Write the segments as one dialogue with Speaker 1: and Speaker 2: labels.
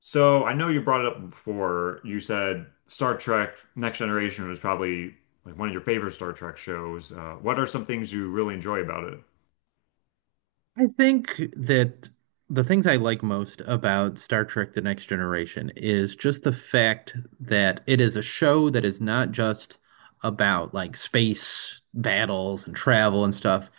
Speaker 1: So I know you brought it up before. You said Star Trek Next Generation was probably like one of your favorite Star Trek shows. What are some things you really enjoy about it?
Speaker 2: I think that the things I like most about Star Trek: The Next Generation is just the fact that it is a show that is not just about, like, space battles and travel and stuff.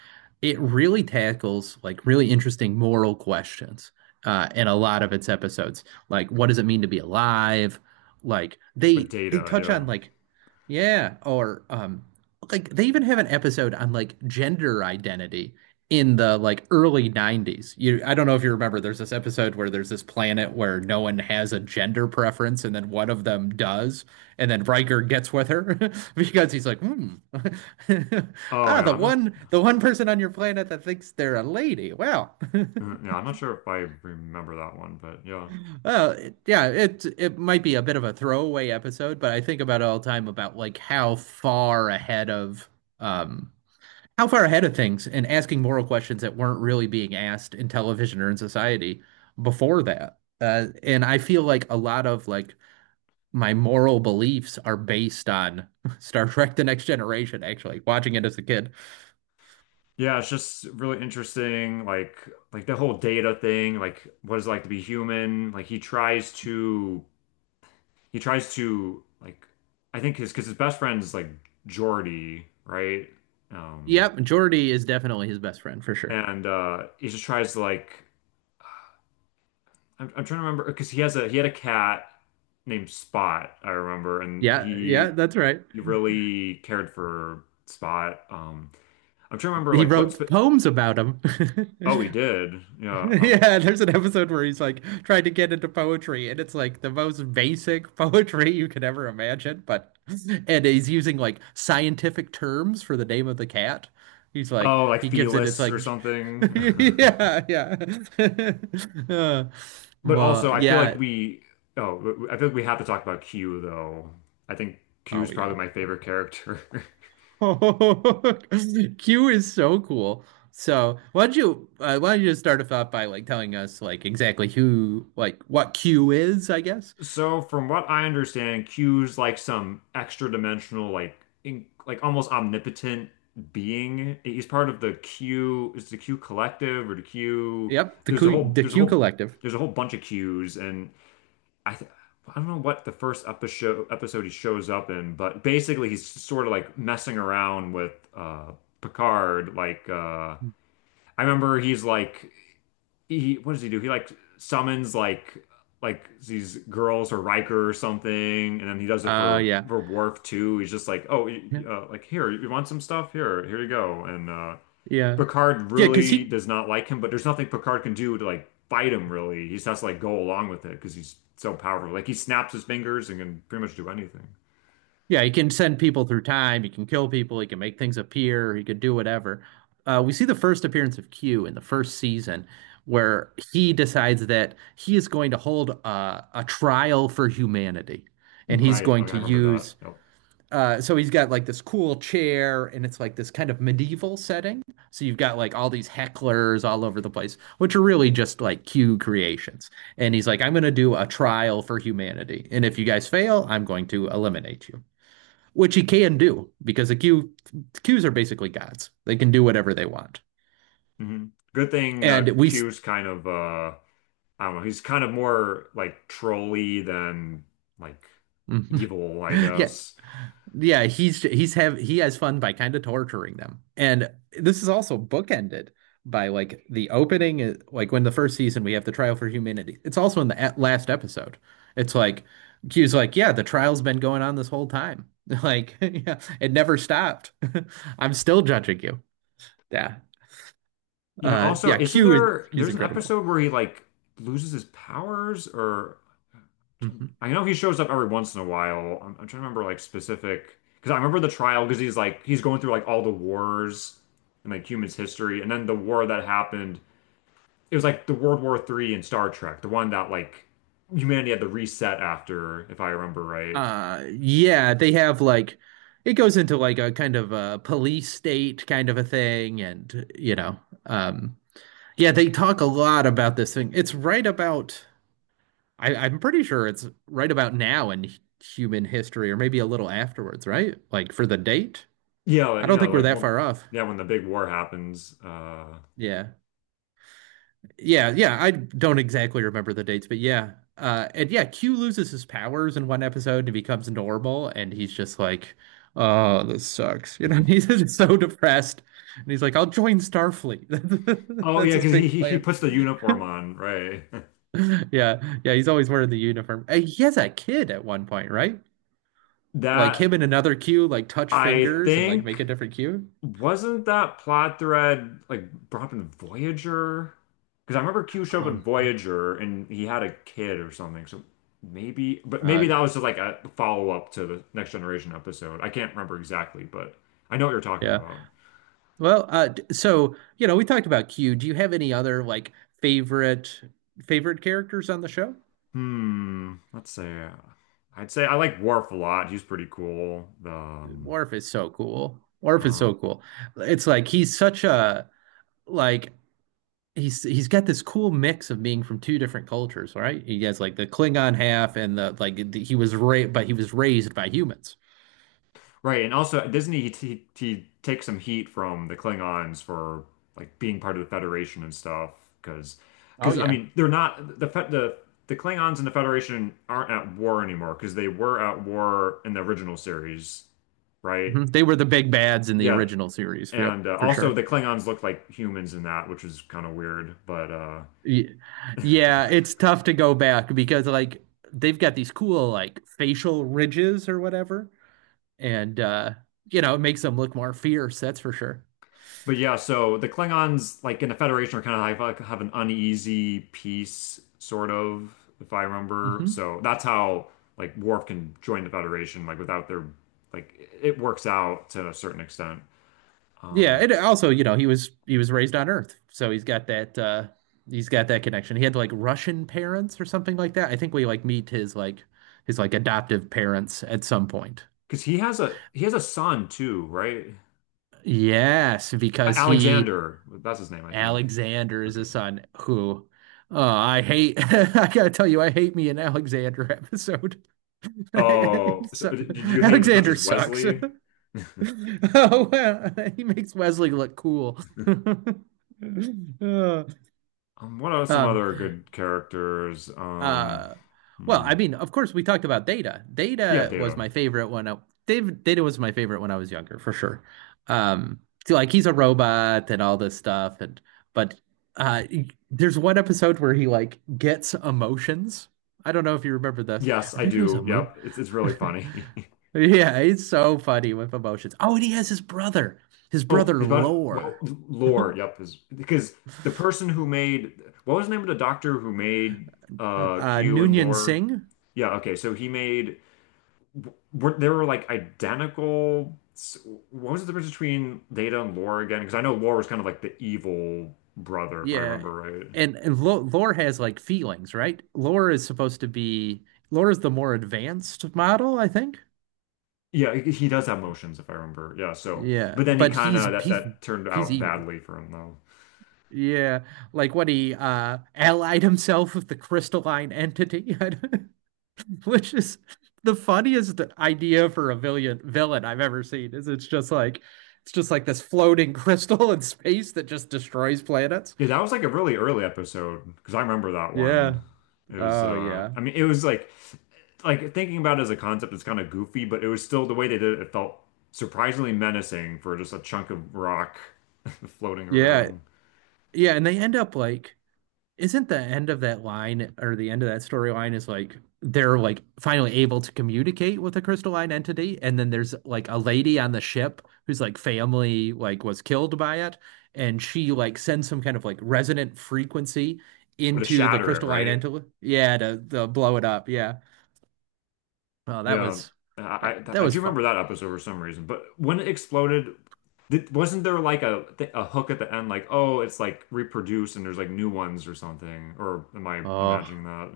Speaker 2: It really tackles, like, really interesting moral questions in a lot of its episodes. Like, what does it mean to be alive? Like,
Speaker 1: With
Speaker 2: they
Speaker 1: Data,
Speaker 2: touch
Speaker 1: yeah.
Speaker 2: on, like, yeah, or like they even have an episode on, like, gender identity in the, like, early 90s. You I don't know if you remember, there's this episode where there's this planet where no one has a gender preference, and then one of them does, and then Riker gets with her because he's like, "Hmm."
Speaker 1: Oh
Speaker 2: "Ah,
Speaker 1: yeah,
Speaker 2: the
Speaker 1: I'm not.
Speaker 2: one the one person on your planet that thinks they're a lady. Wow."
Speaker 1: Yeah, I'm not sure if I remember that one, but yeah,
Speaker 2: Well, yeah, it might be a bit of a throwaway episode, but I think about it all the time about, like, um how far ahead of things and asking moral questions that weren't really being asked in television or in society before that. And I feel like a lot of, like, my moral beliefs are based on Star Trek: The Next Generation, actually, watching it as a kid.
Speaker 1: yeah. It's just really interesting, like the whole Data thing, like what it's like to be human. Like he tries to like I think his because his best friend is like Geordi, right? Um,
Speaker 2: Yep, Geordi is definitely his best friend for sure.
Speaker 1: and he just tries to like I'm trying to remember because he has a he had a cat named Spot I remember and
Speaker 2: Yeah, yeah, that's right.
Speaker 1: he really cared for Spot I'm trying to remember
Speaker 2: He
Speaker 1: like what
Speaker 2: wrote
Speaker 1: sp
Speaker 2: poems about him.
Speaker 1: oh he did yeah um
Speaker 2: Yeah, there's an episode where he's like trying to get into poetry, and it's like the most basic poetry you could ever imagine. But and he's using, like, scientific terms for the name of the cat. He's like
Speaker 1: oh like
Speaker 2: he gives it. It's
Speaker 1: Felis
Speaker 2: like
Speaker 1: or something
Speaker 2: yeah, yeah. Uh,
Speaker 1: but also
Speaker 2: but
Speaker 1: I feel like
Speaker 2: yeah.
Speaker 1: we oh I feel like we have to talk about Q though I think Q
Speaker 2: Oh
Speaker 1: is probably
Speaker 2: yeah.
Speaker 1: my favorite character
Speaker 2: Q is so cool. So, why don't you just start us off by, like, telling us, like, exactly who like what Q is, I guess.
Speaker 1: So from what I understand, Q's like some extra dimensional, like almost omnipotent being. He's part of the Q, is the Q collective or the Q?
Speaker 2: Yep, the
Speaker 1: There's a
Speaker 2: Q
Speaker 1: whole,
Speaker 2: the
Speaker 1: there's a
Speaker 2: Q
Speaker 1: whole,
Speaker 2: Collective.
Speaker 1: there's a whole bunch of Q's, and I, th I don't know what the first episode he shows up in, but basically he's sort of like messing around with Picard, like I remember he's like he what does he do? He like summons like these girls or Riker or something, and then he does it for
Speaker 2: Yeah.
Speaker 1: Worf too. He's just like, oh,
Speaker 2: Yeah.
Speaker 1: like here, you want some stuff? Here, here you go. And
Speaker 2: Yeah.
Speaker 1: Picard
Speaker 2: Yeah. Because
Speaker 1: really
Speaker 2: he
Speaker 1: does not like him, but there's nothing Picard can do to like fight him. Really, he just has to like go along with it because he's so powerful. Like he snaps his fingers and can pretty much do anything.
Speaker 2: yeah, he can send people through time, he can kill people, he can make things appear, he can do whatever. We see the first appearance of Q in the first season, where he decides that he is going to hold a trial for humanity. And he's
Speaker 1: Right.
Speaker 2: going
Speaker 1: Okay, I
Speaker 2: to
Speaker 1: remember that.
Speaker 2: use
Speaker 1: Yep.
Speaker 2: So he's got, like, this cool chair, and it's like this kind of medieval setting. So you've got, like, all these hecklers all over the place, which are really just like Q creations. And he's like, "I'm going to do a trial for humanity, and if you guys fail, I'm going to eliminate you," which he can do because the Q Qs are basically gods. They can do whatever they want.
Speaker 1: Hmm. Good thing
Speaker 2: And we
Speaker 1: Q's kind of I don't know. He's kind of more like trolly than like
Speaker 2: Mhm.
Speaker 1: evil, I
Speaker 2: Yeah.
Speaker 1: guess.
Speaker 2: Yeah, he has fun by kind of torturing them. And this is also bookended by, like, the opening like when the first season we have the trial for humanity. It's also in the at last episode. It's like Q's like, "Yeah, the trial's been going on this whole time." Like, yeah, it never stopped. I'm still judging you. Yeah.
Speaker 1: You know, also,
Speaker 2: Yeah,
Speaker 1: isn't there
Speaker 2: Q's
Speaker 1: there's an
Speaker 2: incredible.
Speaker 1: episode where he like loses his powers or
Speaker 2: Mm-hmm.
Speaker 1: I know he shows up every once in a while. I'm trying to remember like specific because I remember the trial because he's going through like all the wars in like humans history and then the war that happened, it was like the World War Three in Star Trek, the one that like humanity had to reset after, if I remember right.
Speaker 2: Yeah, they have, like, it goes into, like, a kind of a police state kind of a thing, and, you know, um, yeah, they talk a lot about this thing. It's right about I, I'm pretty sure it's right about now in human history, or maybe a little afterwards, right? Like for the date. I don't think we're that
Speaker 1: Well,
Speaker 2: far off.
Speaker 1: yeah, when the big war happens.
Speaker 2: Yeah. Yeah, yeah, I don't exactly remember the dates, but yeah. And yeah, Q loses his powers in one episode and becomes normal, and he's just like, "Oh, this sucks." You know, he's just so depressed. And he's like, "I'll join Starfleet."
Speaker 1: Oh
Speaker 2: That's
Speaker 1: yeah,
Speaker 2: his
Speaker 1: because
Speaker 2: big
Speaker 1: he
Speaker 2: plan.
Speaker 1: puts the uniform on, right?
Speaker 2: Yeah. Yeah, he's always wearing the uniform. And he has a kid at one point, right? Like
Speaker 1: That
Speaker 2: him and another Q like touch
Speaker 1: I
Speaker 2: fingers and, like, make a
Speaker 1: think,
Speaker 2: different Q.
Speaker 1: wasn't that plot thread like brought up in Voyager? Because I remember Q showed up in
Speaker 2: Oh,
Speaker 1: Voyager and he had a kid or something. So maybe, but
Speaker 2: uh
Speaker 1: maybe that was just like a follow-up to the Next Generation episode. I can't remember exactly, but I know what you're talking
Speaker 2: yeah.
Speaker 1: about.
Speaker 2: Well, so, you know, we talked about Q. Do you have any other, like, favorite favorite characters on the show?
Speaker 1: Hmm. Let's say I'd say I like Worf a lot. He's pretty cool. The
Speaker 2: Worf is so cool. Worf is
Speaker 1: uh,
Speaker 2: so cool. It's like he's such a, like, he's got this cool mix of being from two different cultures, right? He has, like, the Klingon half and the, like, the, he was raised, but he was raised by humans.
Speaker 1: right, and also at Disney he takes some heat from the Klingons for like being part of the Federation and stuff because
Speaker 2: Oh
Speaker 1: because I
Speaker 2: yeah.
Speaker 1: mean they're not the the Klingons and the Federation aren't at war anymore because they were at war in the original series, right?
Speaker 2: Mhm. They were the big bads in the
Speaker 1: Yeah,
Speaker 2: original series. Yep,
Speaker 1: and
Speaker 2: for
Speaker 1: also
Speaker 2: sure.
Speaker 1: the Klingons look like humans in that, which is kind of weird,
Speaker 2: Y- Yeah, it's tough to go back because, like, they've got these cool, like, facial ridges or whatever, and you know, it makes them look more fierce, that's for sure.
Speaker 1: but yeah, so the Klingons, like in the Federation, are kind of like have an uneasy peace, sort of, if I remember.
Speaker 2: Hmm.
Speaker 1: So that's how like Worf can join the Federation, like without their, like it works out to a certain extent.
Speaker 2: Yeah,
Speaker 1: Um,
Speaker 2: and also, you know, he was raised on Earth, so he's got that connection. He had, like, Russian parents or something like that. I think we, like, meet his, like, his like adoptive parents at some point.
Speaker 1: because he has a son too, right?
Speaker 2: Yes, because he
Speaker 1: Alexander, that's his name, I think.
Speaker 2: Alexander is
Speaker 1: Okay.
Speaker 2: his son, who I hate. I gotta tell you, I hate me an Alexander episode.
Speaker 1: Oh, so
Speaker 2: So-
Speaker 1: did you hate him as much
Speaker 2: Alexander
Speaker 1: as
Speaker 2: sucks.
Speaker 1: Wesley?
Speaker 2: Oh, well, he makes Wesley look cool. Uh,
Speaker 1: What are some
Speaker 2: um,
Speaker 1: other good characters?
Speaker 2: Uh, well,
Speaker 1: Hmm.
Speaker 2: I mean, of course, we talked about Data.
Speaker 1: Yeah,
Speaker 2: Data was
Speaker 1: Data.
Speaker 2: my favorite when I, David, Data was my favorite when I was younger, for sure. Um, so, like, he's a robot and all this stuff, and but uh, there's one episode where he, like, gets emotions. I don't know if you remember this,
Speaker 1: Yes,
Speaker 2: or
Speaker 1: I
Speaker 2: maybe it was a
Speaker 1: do.
Speaker 2: movie.
Speaker 1: Yep. It's really funny.
Speaker 2: Yeah, he's so funny with emotions. Oh, and he has his
Speaker 1: Oh,
Speaker 2: brother
Speaker 1: he's about well
Speaker 2: Lore,
Speaker 1: lore, yep, is because the person who made, what was the name of the doctor who made Q and
Speaker 2: Noonien
Speaker 1: lore?
Speaker 2: Singh.
Speaker 1: Yeah, okay. So he made were they were like what was the difference between Data and lore again? Because I know lore was kind of like the evil brother, if I
Speaker 2: Yeah.
Speaker 1: remember right.
Speaker 2: And Lore has, like, feelings, right? Lore is supposed to be Lore is the more advanced model, I think.
Speaker 1: Yeah, he does have motions, if I remember. Yeah, so
Speaker 2: Yeah,
Speaker 1: but then he
Speaker 2: but
Speaker 1: kind
Speaker 2: he's
Speaker 1: of that
Speaker 2: he's
Speaker 1: that turned
Speaker 2: he's
Speaker 1: out
Speaker 2: evil.
Speaker 1: badly for him though.
Speaker 2: Yeah, like when he allied himself with the crystalline entity, which is the funniest idea for a villain I've ever seen. Is it's just like this floating crystal in space that just destroys planets.
Speaker 1: Yeah, that was like a really early episode because I remember that one.
Speaker 2: Yeah.
Speaker 1: It was
Speaker 2: Oh yeah.
Speaker 1: I mean it was like thinking about it as a concept it's kind of goofy, but it was still the way they did it, it felt surprisingly menacing for just a chunk of rock floating
Speaker 2: Yeah.
Speaker 1: around.
Speaker 2: Yeah. and they end up like Isn't the end of that line, or the end of that storyline, is like they're, like, finally able to communicate with a crystalline entity, and then there's, like, a lady on the ship whose, like, family, like, was killed by it, and she, like, sends some kind of, like, resonant frequency
Speaker 1: Or to
Speaker 2: into the
Speaker 1: shatter it,
Speaker 2: crystalline
Speaker 1: right?
Speaker 2: entity, yeah, to blow it up, yeah. Oh,
Speaker 1: Yeah.
Speaker 2: that
Speaker 1: I
Speaker 2: was
Speaker 1: do remember
Speaker 2: fun.
Speaker 1: that episode for some reason. But when it exploded, did, wasn't there like a th a hook at the end like, "Oh, it's like reproduced and there's like new ones or something?" Or am I
Speaker 2: Oh.
Speaker 1: imagining that?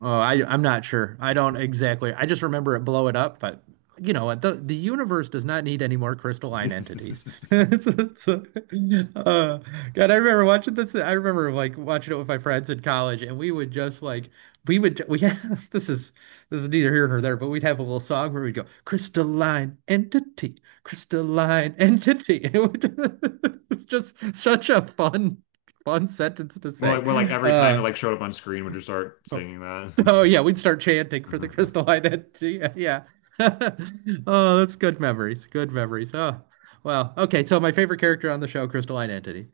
Speaker 2: Oh, I'm not sure. I don't exactly. I just remember it blow it up, but you know what? The universe does not need any more crystalline entities. It's- it's- uh, God, I remember watching this. I remember, like, watching it with my friends in college, and we would just, like, we have this is neither here nor there, but we'd have a little song where we'd go crystalline entity, crystalline entity. It's just such a fun fun sentence to say.
Speaker 1: Well, like every time it
Speaker 2: Uh,
Speaker 1: like showed up on screen, would you start singing that?
Speaker 2: Oh yeah, we'd start chanting for the crystal identity. Yeah. Oh, that's good memories. Good memories. Oh, wow. Okay, so my favorite character on the show, Crystal Identity.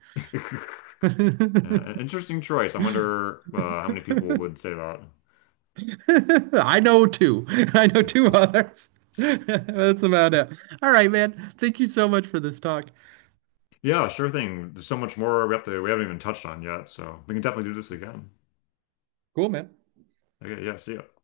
Speaker 1: An interesting choice. I wonder how many people would say that.
Speaker 2: I know two. I know two others. That's about it. All right, man. Thank you so much for this talk.
Speaker 1: Yeah, sure thing. There's so much more we have to we haven't even touched on yet, so we can definitely do this again.
Speaker 2: Cool, man.
Speaker 1: Okay, yeah, see ya.